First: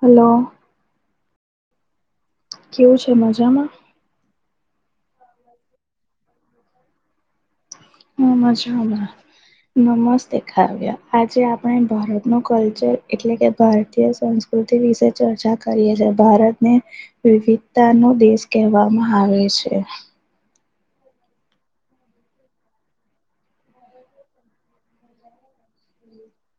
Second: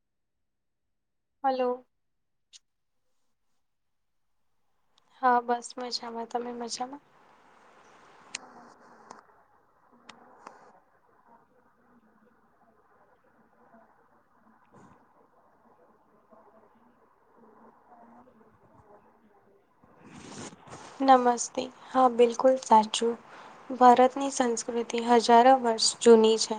Hello hello કેવું છે મજામાં હા બસ મજામાં તમે મજામાં હ મજામાં નમસ્તે કાવ્ય આજે આપણે ભારત ન કલ્ચર એટલે કે ભારતીય સંસ્કૃ [inaudible] વિશે ચર્ચા કરીએ છી ભારતને વિવિધતા નો દેશ કહેવામાં આવે છે. [inaudible] નમસ્તે હા બિલકુલ સાચું ભારતની સંસ્કૃતિ હજારો વર્ષ જૂની છે.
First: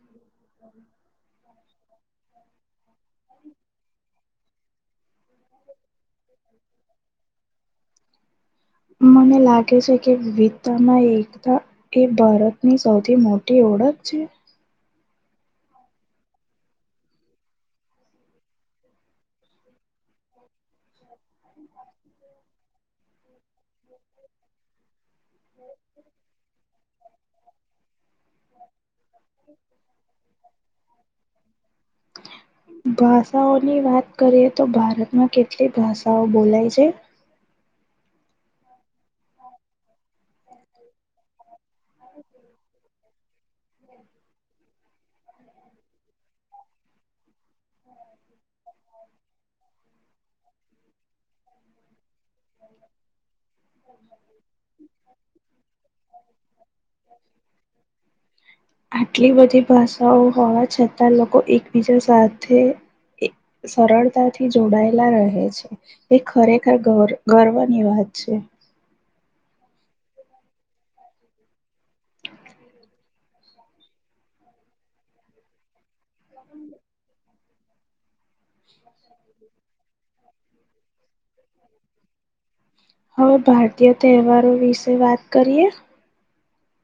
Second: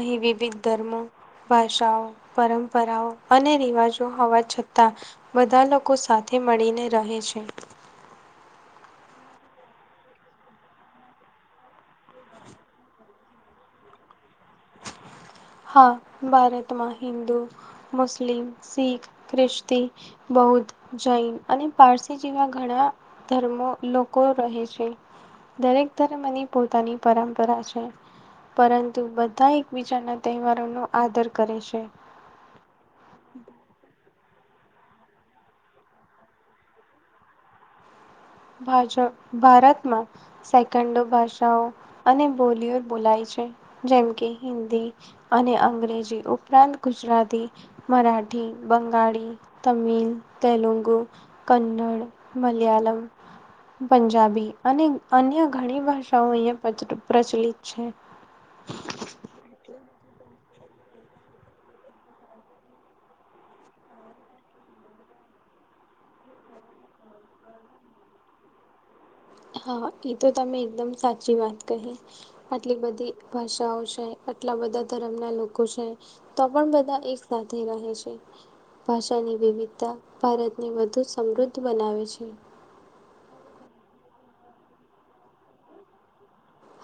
અહીં વિવિધ ધર્મ- ભાષાઓ પરંપરાઓ અને રિવાજો હોવા છતાં બધા લોકો સાથે મળીને રહે છે. મને લાગે છે. કે વિવિધતામાં એકતા એ ભારતની સૌથી મોટી ઓળખ છે. હા ભારતમાં હિન્દુ મુસ્લિમ સીખ ખ્રિસ્તી બૌદ્ધ જૈન અને પારસી જેવા ઘણા ધર્મો લોકો રહે છે. દરેક ધર્મની પોતાની પરંપરા છે પરંતુ બધા એકબીજાના તહેવારો નો આદર કરે છે. ભાષાઓની વાત કરીએ તો ભારતમાં કેટલી ભાષાઓ બોલાય છે. ભાજપ ભારતમાં [inaudible] સેકન્ડો ભાષાઓ અને બોલીઓ બોલાય છે. જેમ કે હિન્દી અને અંગ્રેજી ઉપરાંત ગુજરાતી મરાઠી બંગાળી તમિલ તેલુગુ કન્નડ મલયાલમ પંજાબી અને અન્ય ઘણી ભાષાઓ અહીંયા પ્રચ પ્રચલિત છે. આટલી બધી ભાષાઓ હોવા છતાં લોકો એકબીજા સાથે એ સરળતાથી જોડાયેલા રહે છે એ ખરેખર [unintelligible] ગર્વની વાત છે. હા એ તો તમે એકદમ સાચી વાત કહી આટલી બધી ભાષાઓ છે આટલા બધા ધર્મ ના લોકો છે. તો પણ બધા એક સાથે રહે છે. ભાષાની વિવિધતા ભારતને વધુ સમૃદ્ધ બનાવે છે. હવે ભારતીય તહેવારો વિશે વાત કરીએ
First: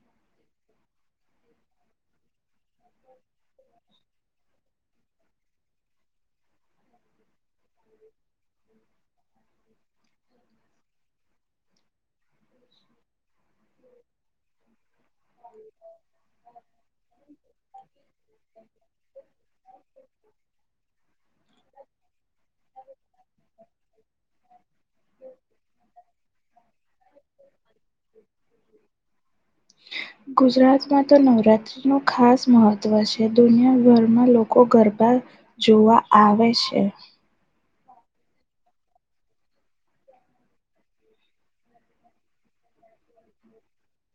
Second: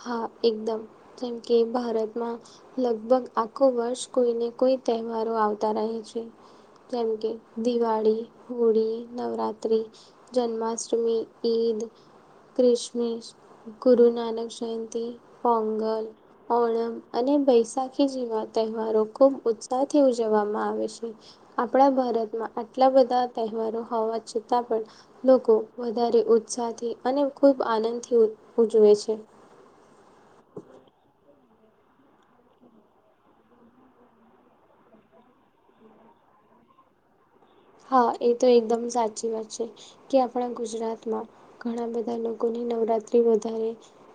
હા એકદમ જેમ કે ભારતમાં લગભગ આખો વર્ષ કોઈને કોઈ તહેવારો આવતા રહે છે. જેમ કે દિવાળી હોળી નવત્ર્રી જન્માષ્ટમી ઈદ ક્રિશમિશ ગુરુ નાનક જયંતી પોંગલ ઓણમ અને બૈશાખી જેવા તહેવારો ખૂબ ઉત્સાહથી ઉજવવામાં આવે છે. આપણા ભારતમાં આટલા બધા તહેવારો હોવા છતાં પણ લોકો વધારે ઉત્સાહથી અને ખૂબ આનંદથી ઉજવે છે. ગુજરાત માં તો નવરાતત્રી નું ખાસ મહત્વ છે. દુનિયાભરમાં લોકો ગરબા જોવા આવે છે. હા એ તો એકદમ સાચી વાત છે. કે આપણા ગુજરાતમાં ઘણા બધા લોકોની નવરાત્રી વધારે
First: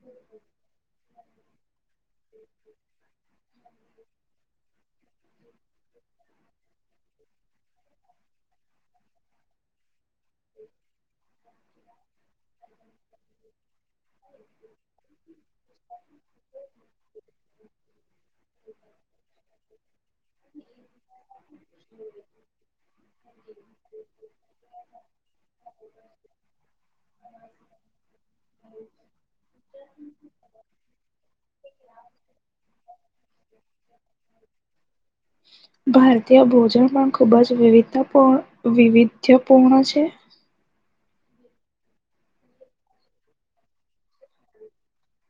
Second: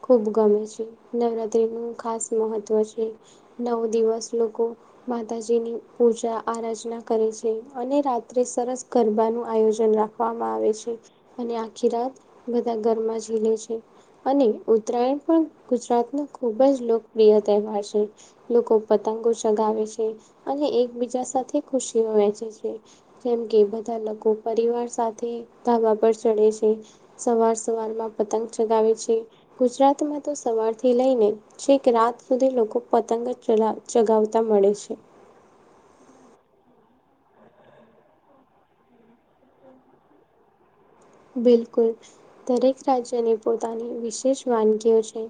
ખૂબ ગમે છે નવરાત્ર્રી નું ખાસ મહત્વ છે. નવ દિવસ લોકો માતાજીની પૂજા આરાધના કરે છે. અને રા સરસ ગરબાનુંું આયોજન રાખવામાં આવે છે અને આખી રાત બધા ઘરમાં ઝીલે છે અને ઉત્તરાયણ પણ ગુજરાતનો ખૂબ જ લોકપ્રિય તહેવાર છે લોકો પતંગો ચગાવે છે અને એકબીજા સાથે ખુશીઓ વહેંચે છે જેમ કે બધા લોકો પરિવાર સાથે ધાબા પર ચડે છે સવાર સવાર પતંગ ચગાવે છે ગુજરાતમાં તો સવારથી લઈને છે કે રાત સુધી લોકો પતંગ ચગાવતા મળે છે ભારતીય ભોજન પણ ખૂબ જ વિવિધતાપૂર્ણ વિવિધ્યપૂર્ણ છે બિલકુલ દરેક રાજ્યની પોતાની વિશેષ વાનગીઓ છે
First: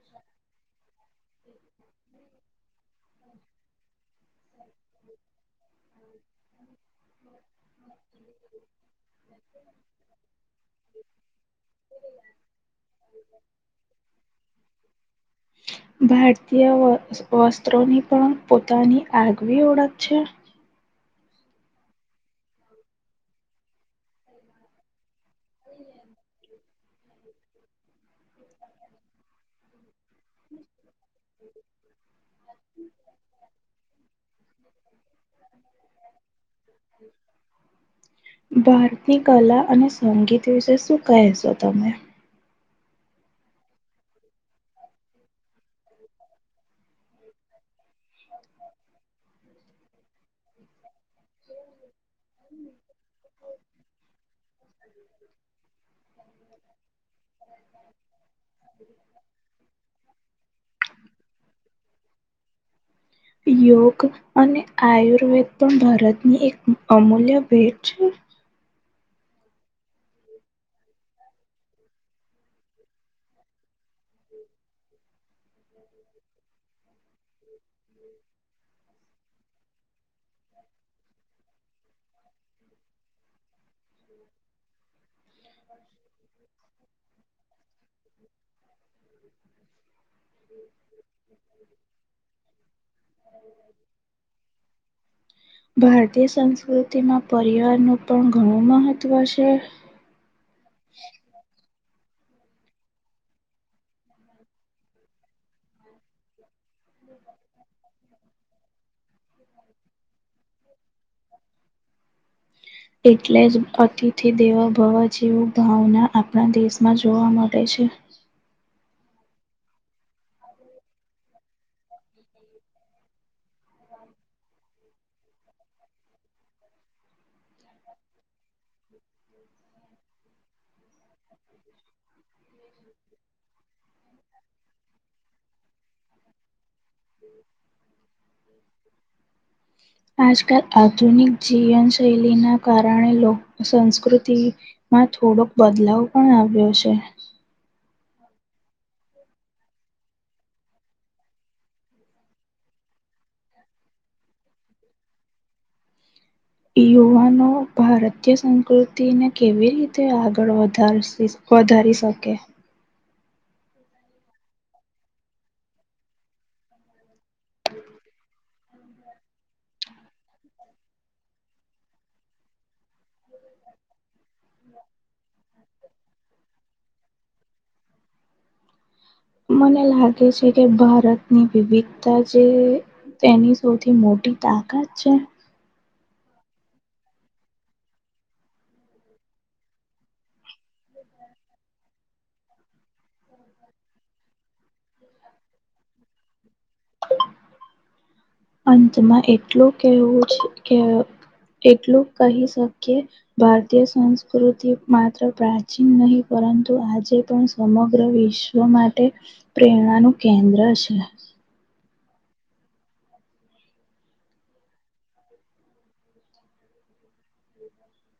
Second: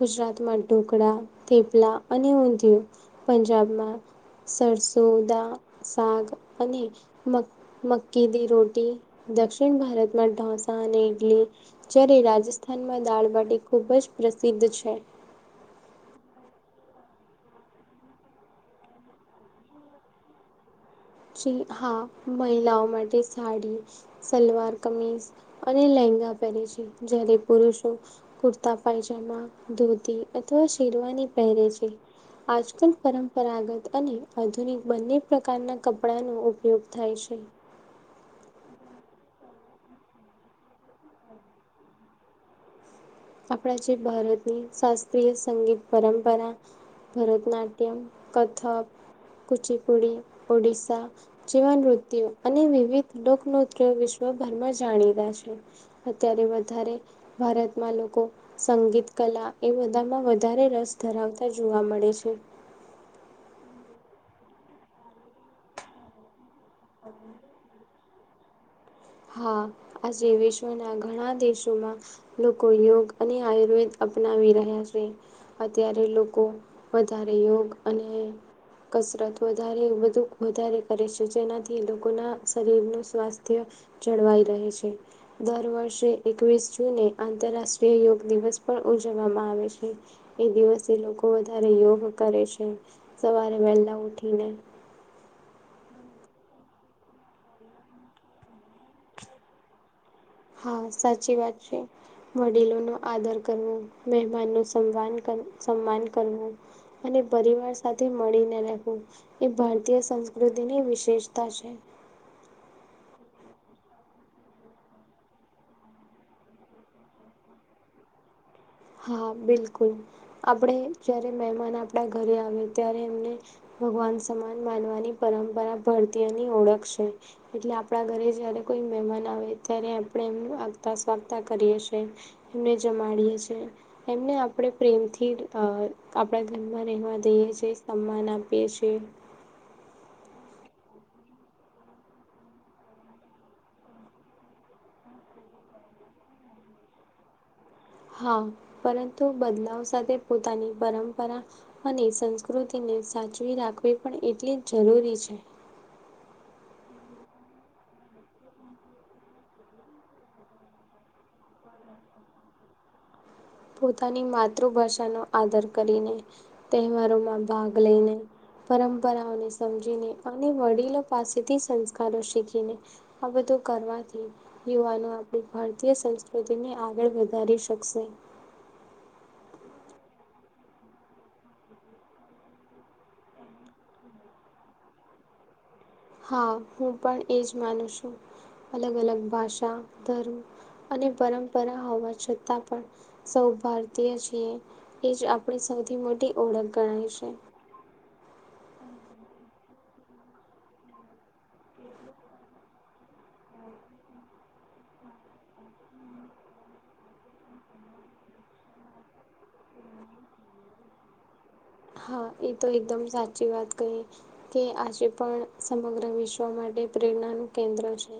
ગુજરાતમાં ઢોકળા થપલા અને ઊંધિયું પંજાબમાં સરસોદા સાગ અને મક્કી દ રોટી દક્ષિણ ભારત માં ઢોંસા અને ઇડલી જ્યારે રાજસ્થાનમાં દાળબાટી ખૂબ જ પ્રસિદ્ધ છે ભારતીય વસ્ત્રોની પણ પોતાની આગવી ઓળખ છે હા મહિલાઓ માટે સાડી સલવાર કમીજ અને લેંગા પહેરે છે જય્યારે પુરુષો કુર્તા પાયજમા ધોતી અથવા શેરવાની પહેરે છે આજકલ પરંપરાગત અને આધુનિક બંને પ્રકારના કપડાનોો ઉપયોગ થાય છે ભારતની કલા અને સંગીત વિશે શું કહેશો તમે આપણા જે ભારતની શાસ્ત્રીય સંગીત પરંપરા ભરતનાટ્યમ કથક કુચીપુડી ઓડિશસા જીવનવૃતિઓ અને વિવિધ લોકનૃત્ય વિશ્વભરમાં જાણીતા છે અત્યારે વધારે ભારત માં લોકો સંગીત કલા એ બધામાં વધારે રસ ધરાવતા જોવા મળે છે યોગ અને આયુર્વેદ પણ ભારતની એક અમૂલ્ય ભેટ છે હા આજે વિશ્વના ઘણા દેશોમાં લોકો યોગ અને આયુર્વેદ અપનાવી રહ્યા છે અત્યારે લોકો વધારે યોગ અને કસરત વધારે બુ વધારે કરે છે જેનાથી લોકોના શરીરનું સ્વાસ્થ્ય જળવાઈ રહે છે દર વર્ષે એકવીસ જૂને આંતરરાષ્ટ્રીય યોગ દિવસ પણ ઉજવવામાં આવે છે એ દિવસે લોકો વધારે યોગ કરે છે સવારે વહેલા ઉઠીને ભારતીય સંસ્કૃતિમાં પરિવારનું પણ ઘણું મહત્ત્વ છે. હા સાચી વાત છે. વડીલો નો આદર કરવો, મહેમાન નું સમાન સન્માન કરવું, અને પરિવાર સાથે મળીને રહેવું. એ ભારતીય સંસ્કૃતિની વિશેષતા છે. એટલે જ અતિથિ દેવભવા જેવ ભાવના આપણા દેશમાં જોવા મળે છે. હા બિલકુલ. આપણે જયારે મહેમાન આપડા ઘરે આવે ત્યારે એમને ભગવાન સમાન માનવાની પરંપરા ભારતીયોની ઓળખ છે. એટલે આપણા ઘરે જયારે કોઈ મહેમાન આવે ત્યારે આપણે એમ આગતા સ્વાગતા કરીએ છે. એમને જમાડીએ છીએ. એમને આપણે પ્રેમથી આપણા ઘરમાં રહેવા દઈએ છીએ. સન્માન આપીએ છીએ. આજકાલ આધુનિક જીવનશૈલીના કારણે લોક સંસ્કૃતિ માં થોડોક બદલાવ પણ આવ્યો છે. હા પરંતુ બદલાવ સાથે પોતાની પરંપરા અને સંસ્કૃતિને સાચવી રાખવી પણ એટલી જ જરૂરી છે. યુવાનો ભારતીય સંસ્કૃતિને કેવી રીતે આગળ વધારશે? વધારી શકે. પોતાની માતૃભાષાનો આદર કરીને, તહેવારોમાં ભાગ લઈને પરંપરાઓને સમજીને અને વડીલો પાસેથી સંસ્કારો શીખીને આ બધું કરવાથી યુવાનો આપણી ભારતીય સંસ્કૃતિને આગળ વધારી શકશે મને લાગે છે, કે ભારતની વિવિધતા જે તેની સૌથી મોટી તાકાત છે. હા હું પણ એજ માનું છું અલગ અલગ ભાષા, ધર્મ અને પરંપરા હોવા છતાં પણ સૌ ભારતીય છીએ એ જ આપણી સૌથી મોટી ઓળખ ગણાય છે. [inaudible] અંતમાં એટલું કેવું છે, કે એટલું કહી શકીએ ભારતીય સંસ્કૃતિ માત્ર પ્રાચીન નહી, પરંતુ આજે પણ સમગ્ર વિ વ માટે પ્રેરણાનું કેન્દ્ર છે. હા એ તો એકદમ સાચી વાત કહી કે આજે પણ સમગ્ર વિશ્વ માટે પ્રેરણાનું કેન્દ્ર છે.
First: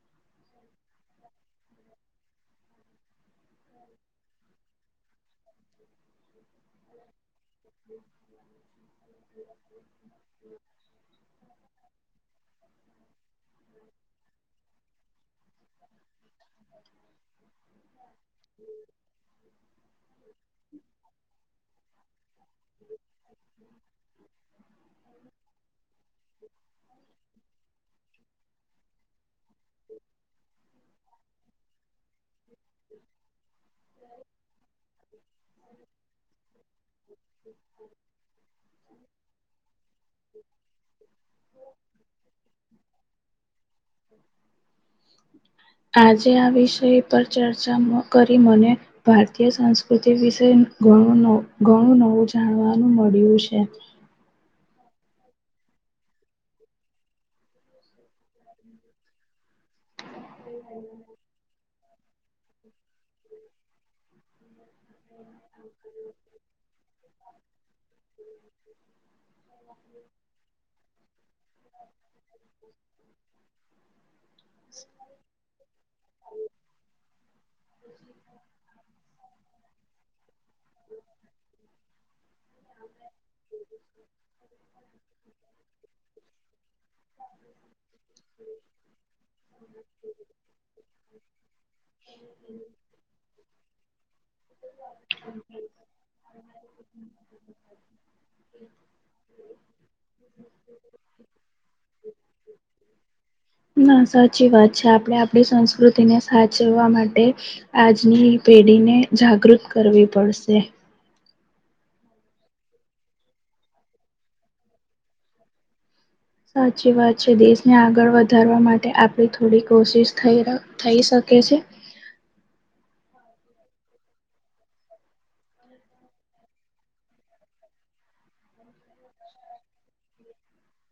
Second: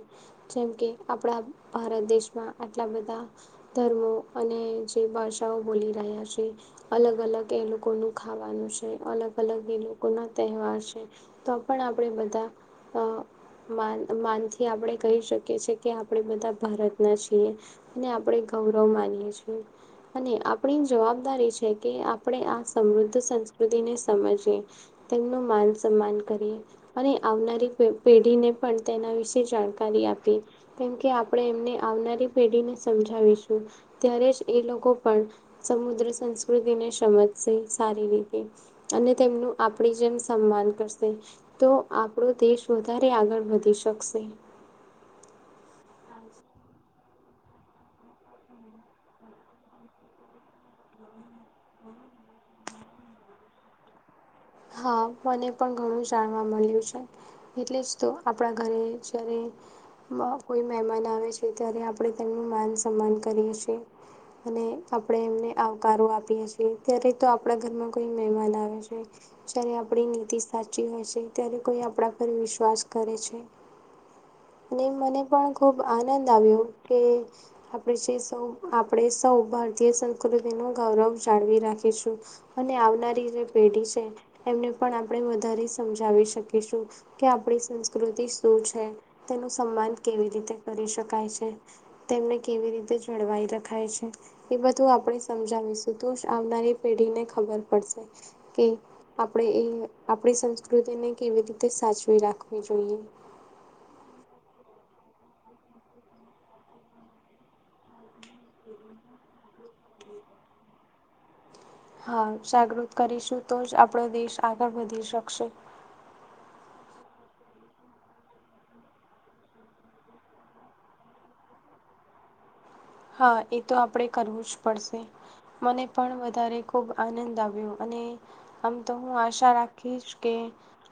જેમ કે આપણા ભારત દેશમાં આટલા બધા ધર્મો અને જે ભાષાઓ બોલી રહ્યા છે, અલગ અલગ તે લોકોનું ખાવાનું છે, અલગ અલગ એ લોકોના તહેવાર છે, તો પણ આપણે બધા અ માન માનથી આપણે કહી શકીએ છે. કે આપણે બધા ભારતના છીએ અને આપણે ગૌરવ માનીએ છીએ. અને આપણી જવાબદારી છે, કે આપણે આ સમૃદ્ધ સંસ્કૃતિને સમજી તેમનું માન સન્માન કરીએ અને આવનારી પે પેઢીને પણ તેના વિશે જાણકારી આપી કેમકે આપણે એમને આવનારી પેઢીને સમજાવીશું ત્યારે જ એ લોકો પણ સમુદ્ર સંસ્કૃતિને સમજશે સારી રીતે અને તેમનું આપણી જેમ સન્માન કરશે તો આપણો દેશ વધારે આગળ વધી શકશે આજે આ વિષય પર ચર્ચા કરી મને ભારતીય સંસ્કૃતિ વિશે ઘણું ન ઘણું નવું જાણવાનું મળ્યું છે. હા મને પણ ઘણું જાણવા મલયુ છે. એટલે જ તો આપણા ઘરે જયારે કોઈ મહેમાન આવે છે. ત્યારે આપણે તેમનું માન સન્માન કરીએ છીએ અને આપણે એમને આવકારો આપીએ છીએ ત્યારે તો આપણા ઘરમાં કોઈ મહેમાન આવે છે. જ્યારે આપણી નીતિ સાચી હોય છે, ત્યારે કોઈ આપણા પર વિશ્વાસ કરે છે. ને મને પણ ખુબ આનંદ આવ્યો કે આપણે જે સૌ આપણે સૌ ભારતીય સંસ્કૃતિનું ગૌરવ જાળવી રાખીશું અને આવનારી જે પેઢી છે. એમને પણ આપણે વધારે સમજાવી શકીશું કે આપણી સંસ્કૃતિ શું છે. તેનું સન્માન કેવી રીતે કરી શકાય છે, તેમને કેવી રીતે જળવાઈ થાય છે, એ બધું આપણે સમજાવીશું તોજ આવનારી પેઢીને ખબર પડશે કે આપણે એ આપણી સંસ્કૃતિને કેવી રીતે સાચવી રાખવી જોઈએ ના સાચી વાત છે, આપણે આપણી સંસ્કૃતિને સાચવવા માટે આજની પેઢીને જાગૃત કરવી પડશે હા જાગૃત કરીશું તો જ આપણો દેશ આગળ વધી શકશે સાચી વાત છે, દેશને આગળ વધારવા માટે આપડી થોડી કોશિશ થઈ ર થઈ શકે છે. હા એ તો આપણેે કરવું જ પડશે મને પણ વધારે ખૂબ આનંદ આવ્યો અને આમ તો હું આશા રાખીશ કે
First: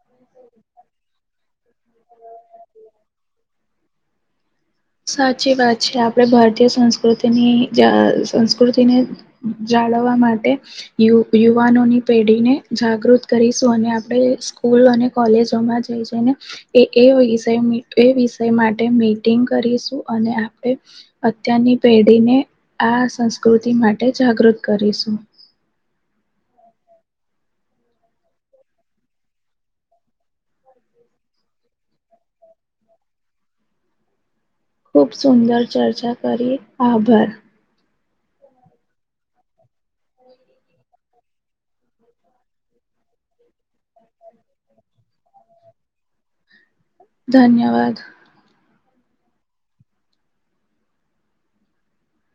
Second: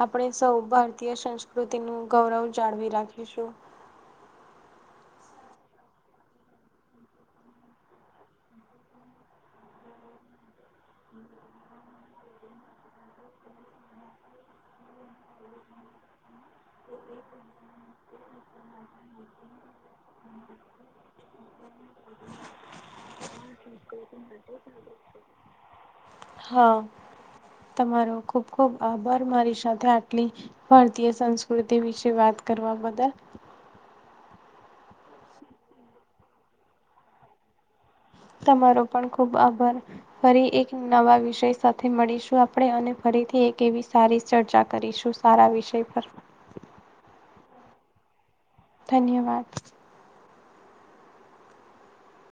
આપણે સૌ ભારતીય સંસ્કૃતિનું ગૌરવ જાળવી રાખીશું સાચી વાત છે આપણે ભારતીય સંસ્કૃતિની સંસ્કૃતિને જાળવવા માટે યુવાનોની પેઢી ને જાગૃત કરીશું અને આપણે સ્કૂલ અને કોલેોમાં જ ને એ વિષય માટે મીટિંગ કરીશું અને આપણે અત્યારની પેઢીને આ સંસ્કૃતિ માટે જાગૃત કરીશું હા તમારો ખુબ ખુબ આભાર મારી સાથે આટલી ભારતીય સંસ્કૃતિ વિશે વાત કરવા બદલ ખૂબ સુંદર ચર્ચા કરી આભાર તમારો પણ ખુબ આભાર ફરી એક નવા વિષય સાથે મળીશું આપણે અને ફરીથી એક એવી સારી ચર્ચા કરીશું સારા વિષય પર ધન્યવાદ ધન્યવાદ